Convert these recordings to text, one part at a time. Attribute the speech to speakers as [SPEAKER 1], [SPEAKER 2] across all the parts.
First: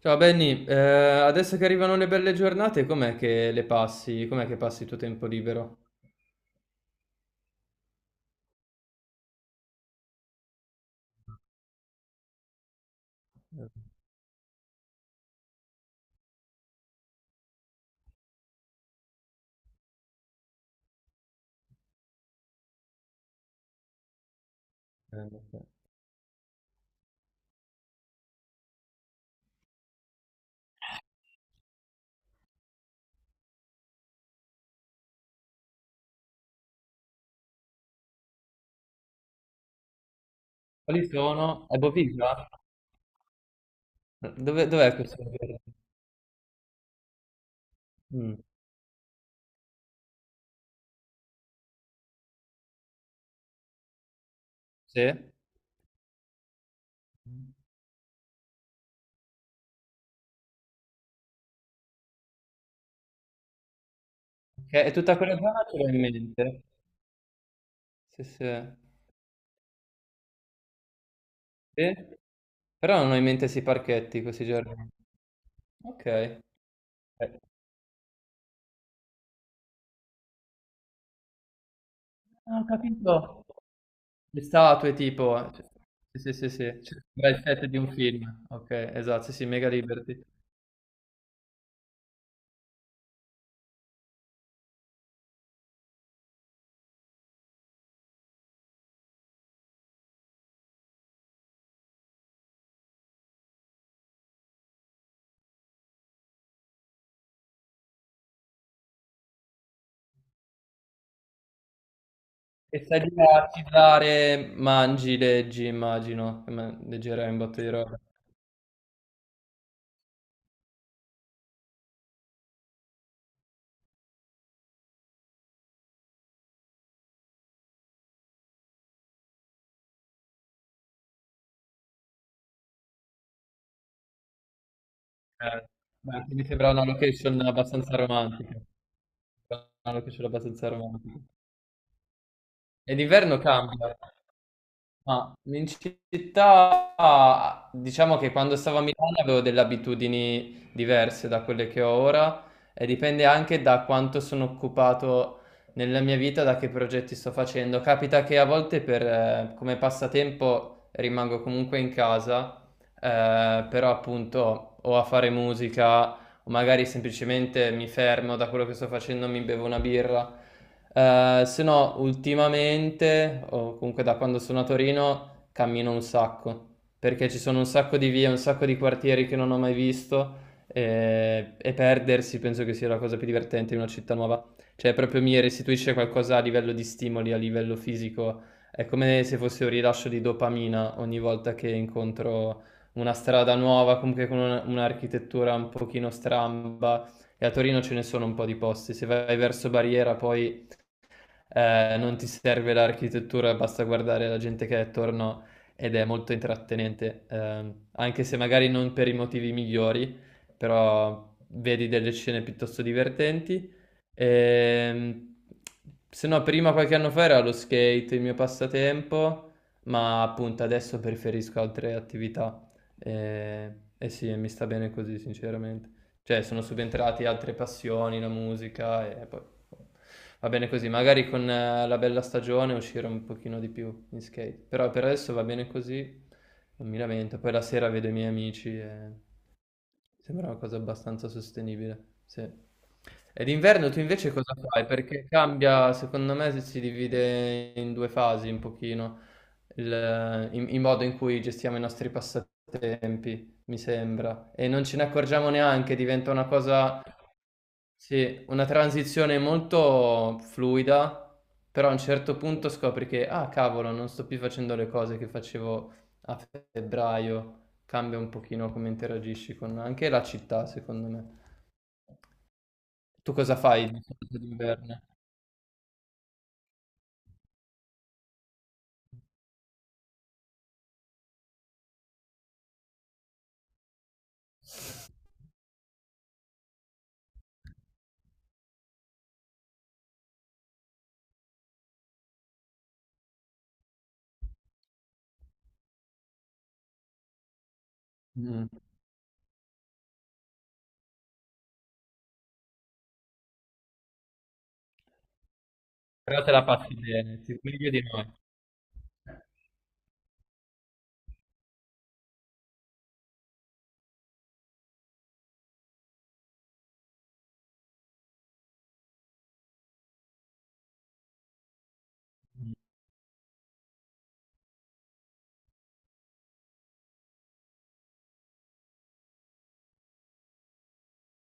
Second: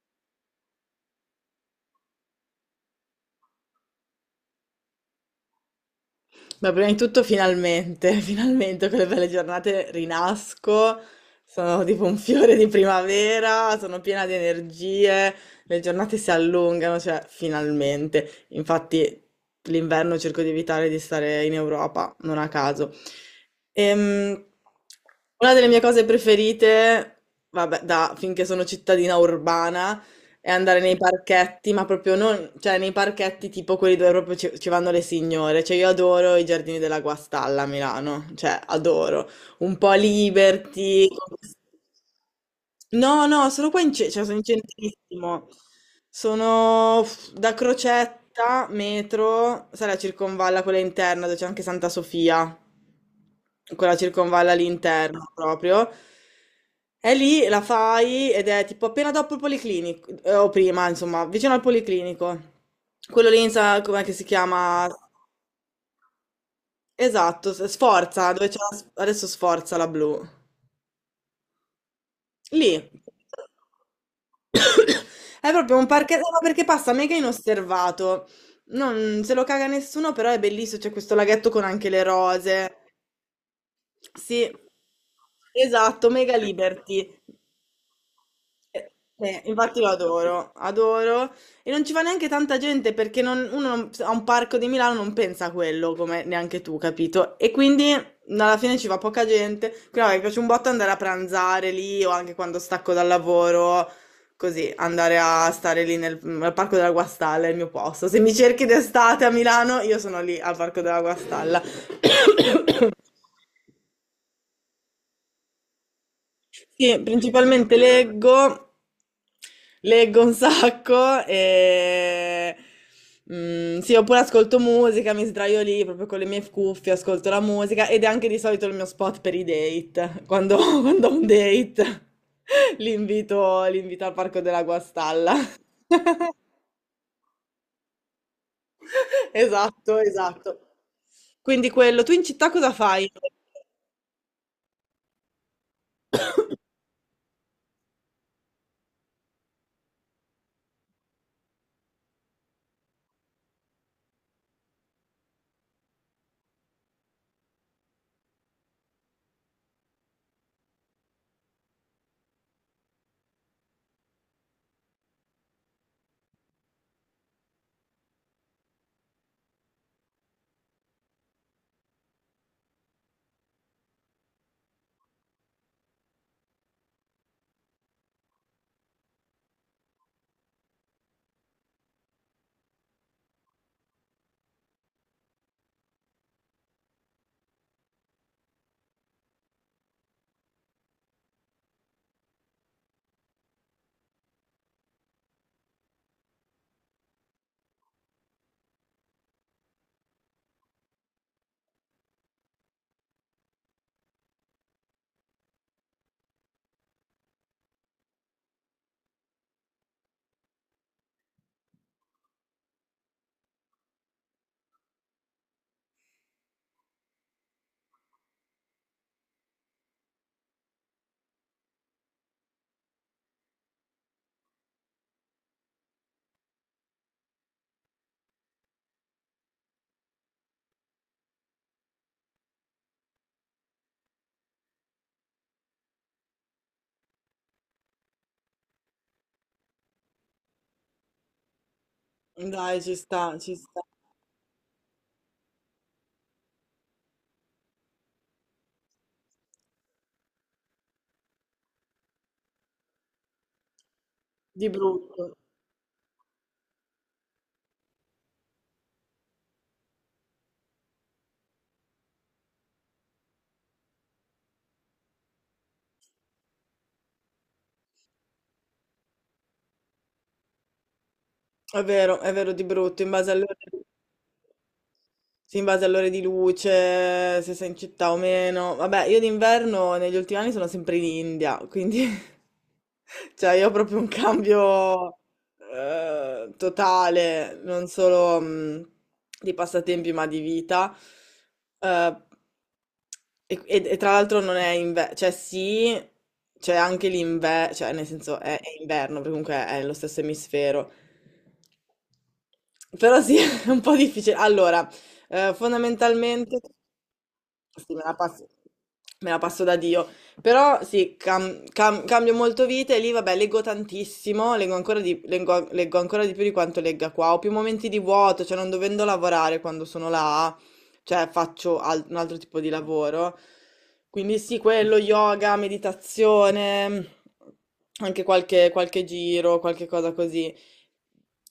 [SPEAKER 1] Ciao Benny, adesso che arrivano le belle giornate, com'è che le passi? Com'è che passi il tuo tempo libero?
[SPEAKER 2] Beh, prima di tutto finalmente, finalmente con le belle giornate rinasco, sono tipo un fiore di
[SPEAKER 1] Eh,
[SPEAKER 2] primavera, sono piena di energie, le giornate si allungano, cioè finalmente. Infatti l'inverno cerco di evitare di stare in Europa, non a caso. Ehm, una delle mie cose preferite, vabbè, da finché sono cittadina urbana, e andare nei parchetti, ma proprio non, cioè nei parchetti tipo quelli dove proprio ci vanno le signore. Cioè io adoro i giardini della Guastalla a Milano, cioè adoro. Un po'
[SPEAKER 1] Quali
[SPEAKER 2] Liberty.
[SPEAKER 1] sono? È Boviglia?
[SPEAKER 2] No, no, sono qua cioè, sono in
[SPEAKER 1] Dove, dov'è questo?
[SPEAKER 2] centrissimo.
[SPEAKER 1] Giorno?
[SPEAKER 2] Sono da
[SPEAKER 1] Mm,
[SPEAKER 2] Crocetta, metro, sai la circonvalla quella interna dove c'è anche Santa Sofia, quella circonvalla
[SPEAKER 1] sì?
[SPEAKER 2] all'interno proprio. E lì la fai ed è tipo appena dopo il policlinico, o prima, insomma, vicino al policlinico. Quello lì, sa com'è che si
[SPEAKER 1] Che
[SPEAKER 2] chiama?
[SPEAKER 1] è tutta quella zona ce l'ho in mente.
[SPEAKER 2] Esatto,
[SPEAKER 1] Sì,
[SPEAKER 2] Sforza, dove c'è
[SPEAKER 1] sì.
[SPEAKER 2] adesso Sforza la blu.
[SPEAKER 1] Sì?
[SPEAKER 2] Lì.
[SPEAKER 1] Però non ho in mente questi parchetti, questi giorni.
[SPEAKER 2] È proprio un
[SPEAKER 1] Ok.
[SPEAKER 2] parchetto, ma perché passa mega inosservato. Non se lo caga nessuno, però è bellissimo, c'è questo laghetto con anche le
[SPEAKER 1] Ah, ho
[SPEAKER 2] rose.
[SPEAKER 1] capito. Le
[SPEAKER 2] Sì,
[SPEAKER 1] statue tipo.
[SPEAKER 2] esatto,
[SPEAKER 1] Sì,
[SPEAKER 2] mega
[SPEAKER 1] sì, sì, sì.
[SPEAKER 2] liberty.
[SPEAKER 1] C'è il set di un film. Ok,
[SPEAKER 2] Eh,
[SPEAKER 1] esatto, sì, sì, mega
[SPEAKER 2] infatti lo
[SPEAKER 1] liberty.
[SPEAKER 2] adoro, adoro. E non ci va neanche tanta gente perché non- uno non- a un parco di Milano non pensa a quello, come neanche tu, capito? E quindi alla fine ci va poca gente. Però mi piace un botto andare a pranzare lì o anche quando stacco dal lavoro, così, andare a stare lì al Parco della Guastalla, è il mio posto. Se mi cerchi d'estate a Milano, io sono lì al Parco della Guastalla.
[SPEAKER 1] E stai lì a sigillare, mangi, leggi, immagino,
[SPEAKER 2] Sì,
[SPEAKER 1] leggerai un botto di
[SPEAKER 2] principalmente
[SPEAKER 1] roba.
[SPEAKER 2] leggo, leggo un sacco e sì, oppure ascolto musica, mi sdraio lì proprio con le mie cuffie, ascolto la musica ed è anche di solito il mio spot per i date, quando, quando ho un date li invito al Parco della Guastalla.
[SPEAKER 1] Eh, beh, mi sembra una location abbastanza romantica. Una
[SPEAKER 2] Esatto,
[SPEAKER 1] location
[SPEAKER 2] esatto.
[SPEAKER 1] abbastanza romantica.
[SPEAKER 2] Quindi quello, tu in città cosa
[SPEAKER 1] E
[SPEAKER 2] fai?
[SPEAKER 1] d'inverno cambia. Ma in città, diciamo che quando stavo a Milano avevo delle abitudini diverse da quelle che ho ora e dipende anche da quanto sono occupato nella mia vita, da che progetti sto facendo. Capita che a volte per, come passatempo rimango comunque in casa, però appunto o a fare musica o magari semplicemente mi fermo da quello che sto facendo, mi bevo una birra. Se no, ultimamente, o comunque da quando sono a Torino, cammino un sacco, perché ci sono un sacco di vie, un sacco di quartieri che non ho mai visto e perdersi penso che sia la cosa più divertente in una città nuova. Cioè, proprio mi restituisce qualcosa a livello di stimoli, a livello fisico. È come se fosse un rilascio di dopamina ogni volta che incontro una strada nuova, comunque con un'architettura un pochino stramba. E a Torino ce ne sono un po' di posti. Se vai verso Barriera, poi non ti serve l'architettura, basta guardare la gente che è attorno ed è molto intrattenente, anche se magari non per i motivi migliori, però vedi delle scene piuttosto divertenti. Ehm, Se no, prima qualche anno fa era lo skate il mio passatempo, ma appunto adesso preferisco altre attività. Eh, e sì, mi sta bene così, sinceramente, cioè sono subentrati altre passioni, la musica e poi boh, va bene così. Magari con la bella stagione uscire un pochino di più in skate, però per adesso va bene così, non mi lamento. Poi la sera vedo i miei amici e sembra una cosa abbastanza sostenibile, sì.
[SPEAKER 2] Dai, ci sta,
[SPEAKER 1] E
[SPEAKER 2] ci sta.
[SPEAKER 1] d'inverno tu invece cosa fai? Perché cambia, secondo me, se si divide in due fasi un pochino il modo in cui gestiamo i nostri passatempi, mi sembra. E
[SPEAKER 2] Di
[SPEAKER 1] non ce ne
[SPEAKER 2] brutto.
[SPEAKER 1] accorgiamo neanche, diventa una cosa, sì, una transizione molto fluida, però a un certo punto scopri che, ah cavolo, non sto più facendo le cose che facevo a febbraio, cambia un pochino come interagisci con anche la città, secondo me.
[SPEAKER 2] È vero, di brutto, in base
[SPEAKER 1] Tu
[SPEAKER 2] alle
[SPEAKER 1] cosa
[SPEAKER 2] ore.
[SPEAKER 1] fai di solito d'inverno?
[SPEAKER 2] Sì, in base alle ore di luce, se sei in città o meno. Vabbè, io d'inverno negli ultimi anni sono sempre in India, quindi cioè io ho proprio un cambio totale, non solo di passatempi, ma di vita. Eh, e tra l'altro non è inverno, cioè sì, c'è anche l'inverno, cioè nel senso è,
[SPEAKER 1] Mm.
[SPEAKER 2] è inverno, perché comunque è nello stesso emisfero. Però sì, è un po' difficile. Allora,
[SPEAKER 1] Però te
[SPEAKER 2] fondamentalmente,
[SPEAKER 1] la passi bene, sì, meglio
[SPEAKER 2] sì, me
[SPEAKER 1] di
[SPEAKER 2] la
[SPEAKER 1] noi.
[SPEAKER 2] passo, me la passo da Dio, però sì, cambio molto vita e lì, vabbè, leggo tantissimo, leggo ancora di più di quanto legga qua, ho più momenti di vuoto, cioè non dovendo lavorare quando sono là, cioè faccio un altro tipo di lavoro, quindi sì, quello, yoga, meditazione, anche qualche giro, qualche cosa così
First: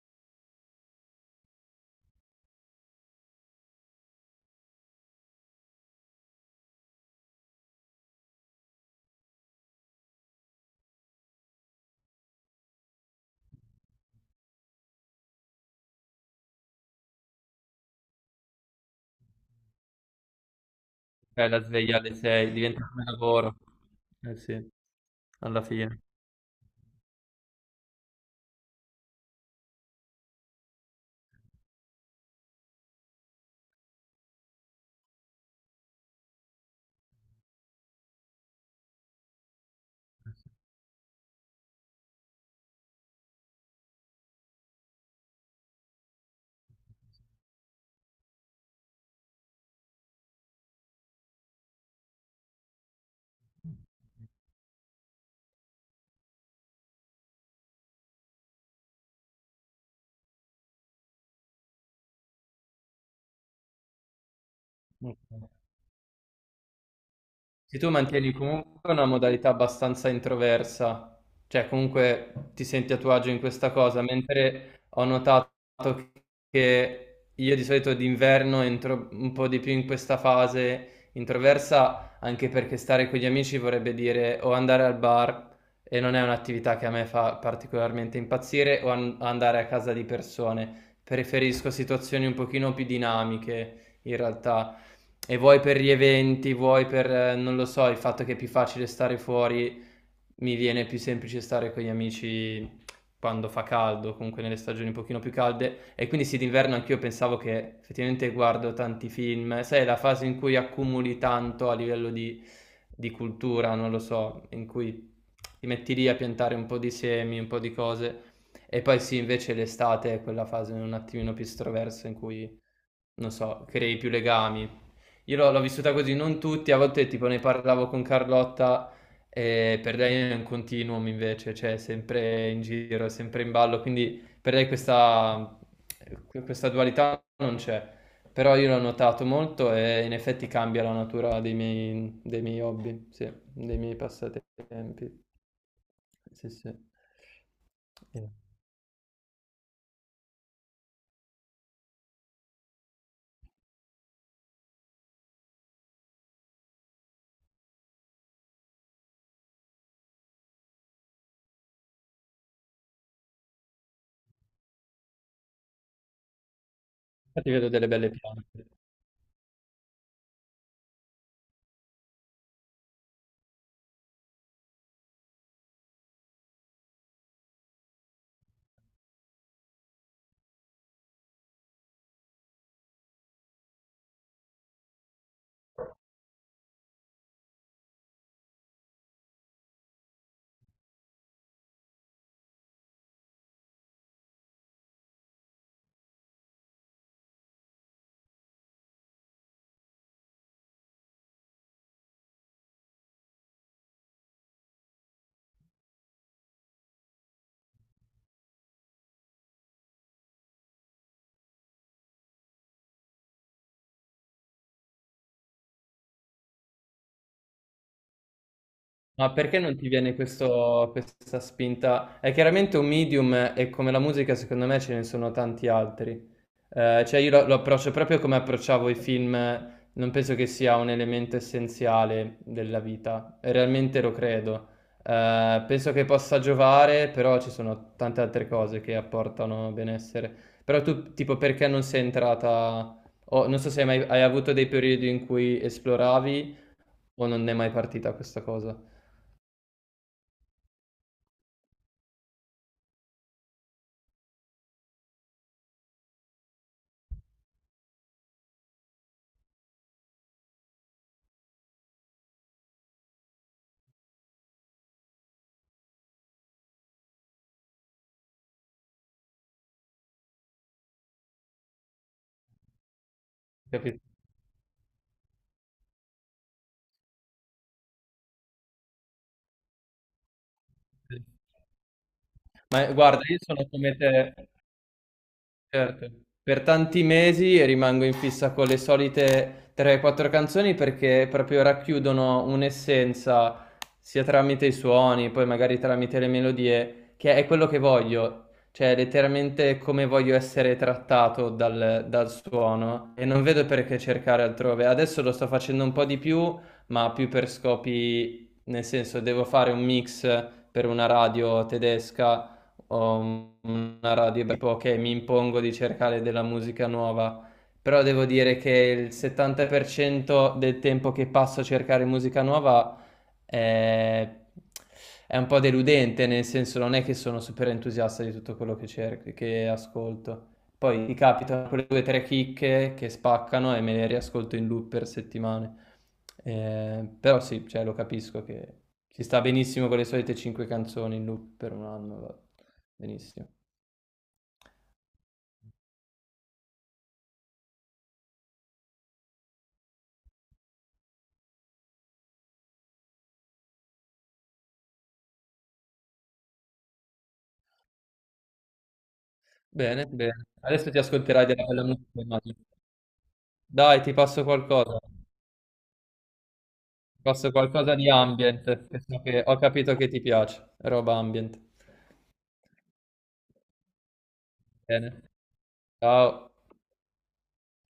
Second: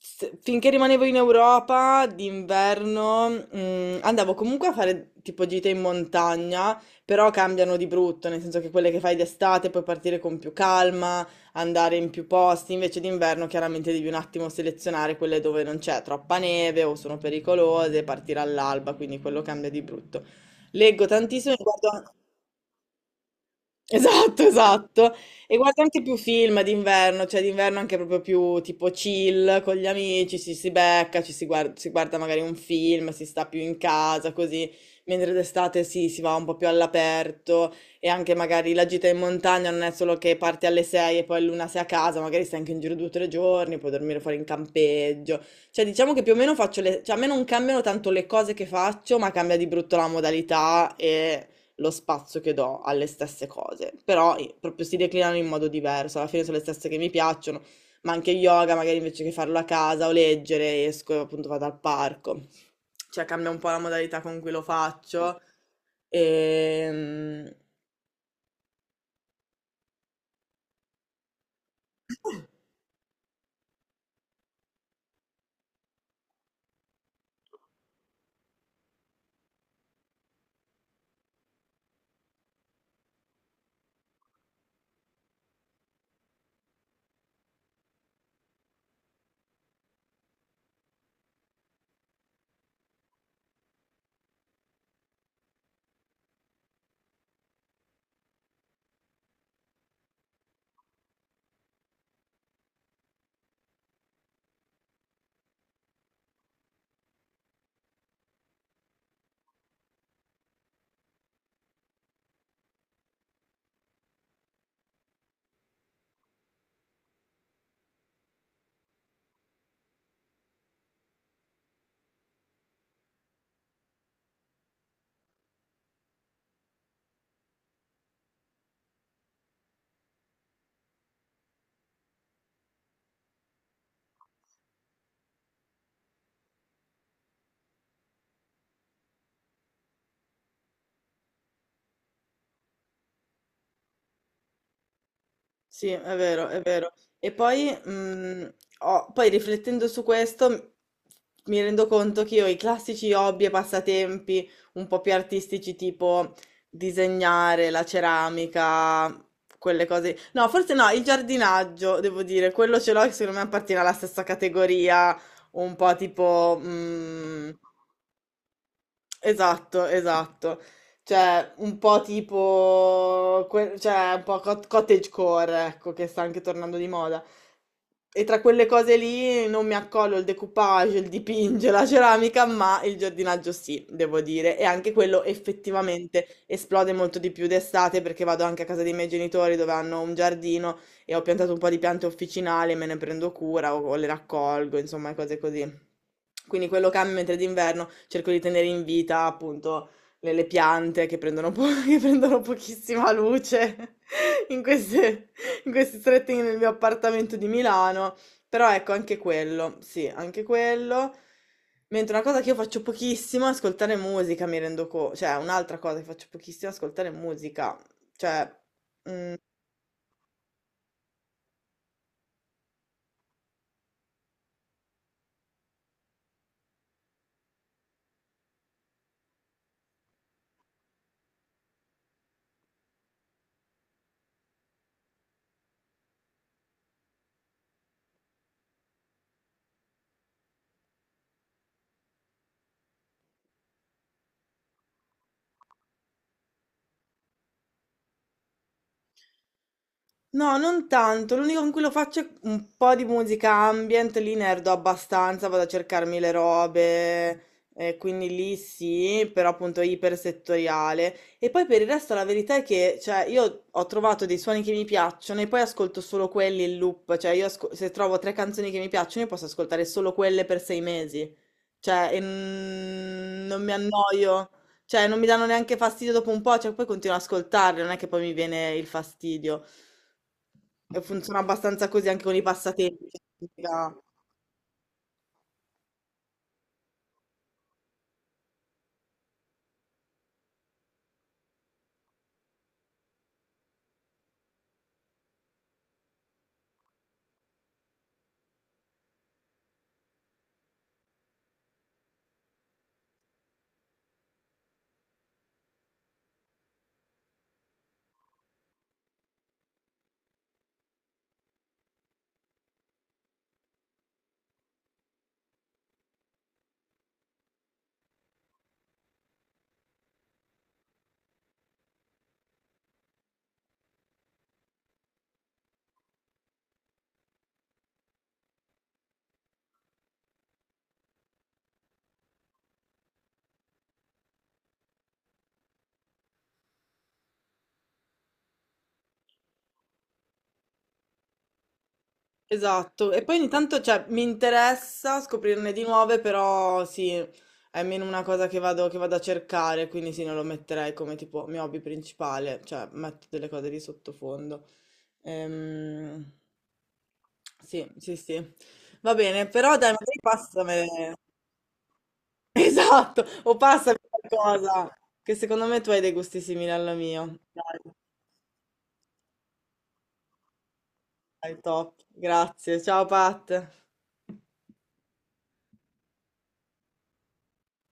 [SPEAKER 2] finché rimanevo in Europa d'inverno, andavo comunque a fare tipo gite in montagna, però cambiano di brutto, nel senso che quelle che fai d'estate puoi partire con più calma, andare in più posti, invece d'inverno chiaramente devi un attimo selezionare quelle dove non c'è troppa neve o sono pericolose, partire all'alba, quindi quello cambia di brutto. Leggo
[SPEAKER 1] Fai
[SPEAKER 2] tantissimo,
[SPEAKER 1] la sveglia
[SPEAKER 2] guardo.
[SPEAKER 1] alle 6, diventa come lavoro. Eh
[SPEAKER 2] Esatto,
[SPEAKER 1] sì,
[SPEAKER 2] esatto. E
[SPEAKER 1] alla
[SPEAKER 2] guarda anche
[SPEAKER 1] fine.
[SPEAKER 2] più film d'inverno, cioè d'inverno anche proprio più tipo chill con gli amici, ci si becca, ci si guarda magari un film, si sta più in casa, così, mentre d'estate sì, si va un po' più all'aperto e anche magari la gita in montagna non è solo che parti alle 6 e poi l'una sei a casa, magari stai anche in giro 2 o 3 giorni, puoi dormire fuori in campeggio. Cioè diciamo che più o meno faccio le, cioè a me non cambiano tanto le cose che faccio, ma cambia di brutto la modalità, lo spazio che do alle stesse cose, però proprio si declinano in modo diverso, alla fine sono le stesse che mi piacciono, ma anche yoga, magari invece che farlo a casa o leggere, esco e appunto vado al parco, cioè cambia un po' la modalità con cui lo
[SPEAKER 1] Ok.
[SPEAKER 2] faccio. Ehm,
[SPEAKER 1] Se tu mantieni comunque una modalità abbastanza introversa, cioè comunque ti senti a tuo agio in questa cosa, mentre ho notato che io di solito d'inverno entro un po' di più in questa fase introversa, anche perché stare con gli amici vorrebbe dire o andare al bar e non è un'attività che a me fa particolarmente impazzire, o andare a casa di persone. Preferisco situazioni un pochino più dinamiche in realtà. E vuoi per gli eventi, vuoi per, non lo so, il fatto che è più facile stare fuori mi viene più semplice stare con gli amici quando fa caldo, comunque nelle stagioni un pochino più calde, e quindi sì, d'inverno anch'io pensavo che effettivamente guardo tanti film, sai, è la fase in cui accumuli tanto a livello di cultura, non lo so, in cui ti metti lì a piantare un po' di semi, un po' di cose, e poi sì, invece l'estate è quella fase un attimino più estroversa in cui, non so, crei più legami. Io l'ho vissuta così, non tutti, a volte tipo ne parlavo con Carlotta e per lei è un continuum invece, cioè è sempre in giro, è sempre in ballo, quindi per lei questa, questa dualità non c'è. Però io l'ho notato molto e in effetti cambia la natura dei miei hobby, sì, dei miei passatempi.
[SPEAKER 2] Sì, è vero,
[SPEAKER 1] Sì,
[SPEAKER 2] è
[SPEAKER 1] sì.
[SPEAKER 2] vero. E poi, poi riflettendo su questo, mi rendo conto che io i classici hobby e passatempi un po' più artistici, tipo disegnare, la ceramica, quelle cose. No, forse no, il giardinaggio, devo dire, quello ce l'ho che secondo me appartiene alla stessa categoria, un po' tipo,
[SPEAKER 1] Infatti vedo delle belle piante.
[SPEAKER 2] esatto, esatto. Cioè, un po' tipo, cioè, un po' cottagecore, ecco, che sta anche tornando di moda. E tra quelle cose lì non mi accollo il decoupage, il dipinge, la ceramica, ma il giardinaggio sì, devo dire. E anche quello effettivamente esplode molto di più d'estate perché vado anche a casa dei miei genitori dove hanno un giardino e ho piantato un po' di piante officinali, me ne prendo cura o le raccolgo, insomma, cose così. Quindi quello cambia, mentre d'inverno cerco di tenere in vita appunto le piante che prendono, che prendono pochissima luce in queste, in questi stretti nel mio appartamento di Milano. Però ecco, anche quello, sì, anche quello. Mentre una cosa che io faccio pochissimo è ascoltare musica, mi rendo conto, cioè un'altra cosa che faccio pochissimo è ascoltare musica. Cioè,
[SPEAKER 1] Ma
[SPEAKER 2] mm,
[SPEAKER 1] perché non ti viene questa spinta? È chiaramente un medium e come la musica secondo me ce ne sono tanti altri. Cioè io lo approccio proprio come approcciavo i film, non penso che sia un elemento essenziale della vita, realmente lo credo. Penso che possa giovare, però ci sono tante altre cose che apportano benessere. Però tu, tipo, perché non sei entrata, o non so se hai mai hai avuto dei periodi in cui esploravi o non è mai partita questa cosa.
[SPEAKER 2] no, non tanto. L'unico con cui lo faccio è un po' di musica ambient, lì nerdo abbastanza, vado a cercarmi le robe, quindi lì sì, però appunto è ipersettoriale. E poi per il resto la verità è che, cioè, io ho trovato dei suoni che mi piacciono e poi ascolto solo quelli in loop, cioè io se trovo tre canzoni che mi piacciono io posso ascoltare solo quelle per 6 mesi, cioè e non mi
[SPEAKER 1] Capito?
[SPEAKER 2] annoio, cioè non mi danno neanche fastidio dopo un po', cioè poi continuo ad ascoltarle, non è che poi mi viene il fastidio. E funziona abbastanza così anche con i
[SPEAKER 1] Ma
[SPEAKER 2] passatempi. Cioè,
[SPEAKER 1] guarda, io
[SPEAKER 2] ti
[SPEAKER 1] sono
[SPEAKER 2] spiega.
[SPEAKER 1] come te. Certo. Per tanti mesi rimango in fissa con le solite 3-4 canzoni perché proprio racchiudono un'essenza sia tramite i suoni, poi magari tramite le melodie, che è quello che voglio, cioè letteralmente come voglio essere trattato dal, dal suono e non vedo perché cercare altrove. Adesso lo sto facendo un po' di più, ma più per scopi, nel senso devo fare un mix per una radio tedesca, ho una radio tipo che mi impongo di cercare della musica nuova, però devo dire che il 70% del tempo che passo a cercare musica nuova è, è un po' deludente, nel senso non è che sono super entusiasta di tutto quello che cerco, che ascolto. Poi mi capitano quelle due o tre chicche che spaccano e me le riascolto in loop per settimane. Però sì, cioè, lo capisco che ci sta benissimo con le solite cinque canzoni in loop per un anno, va
[SPEAKER 2] Esatto. E poi
[SPEAKER 1] benissimo.
[SPEAKER 2] ogni tanto, cioè, mi interessa scoprirne di nuove, però sì, è meno una cosa che vado, a cercare, quindi sì, non lo metterei come tipo mio hobby principale, cioè metto delle cose di sottofondo. Ehm, sì, sì, sì. Va bene, però dai,
[SPEAKER 1] Bene,
[SPEAKER 2] magari
[SPEAKER 1] bene.
[SPEAKER 2] passami.
[SPEAKER 1] Adesso ti ascolterai della bella musica, immagino.
[SPEAKER 2] Esatto, o passami
[SPEAKER 1] Dai, ti passo
[SPEAKER 2] qualcosa,
[SPEAKER 1] qualcosa. Ti
[SPEAKER 2] che secondo me tu hai dei gusti simili al mio.
[SPEAKER 1] passo
[SPEAKER 2] Dai.
[SPEAKER 1] qualcosa di ambient, che ho capito che ti piace, roba
[SPEAKER 2] Dai,
[SPEAKER 1] ambient.
[SPEAKER 2] top. Grazie. Ciao Pat.
[SPEAKER 1] Bene. Ciao.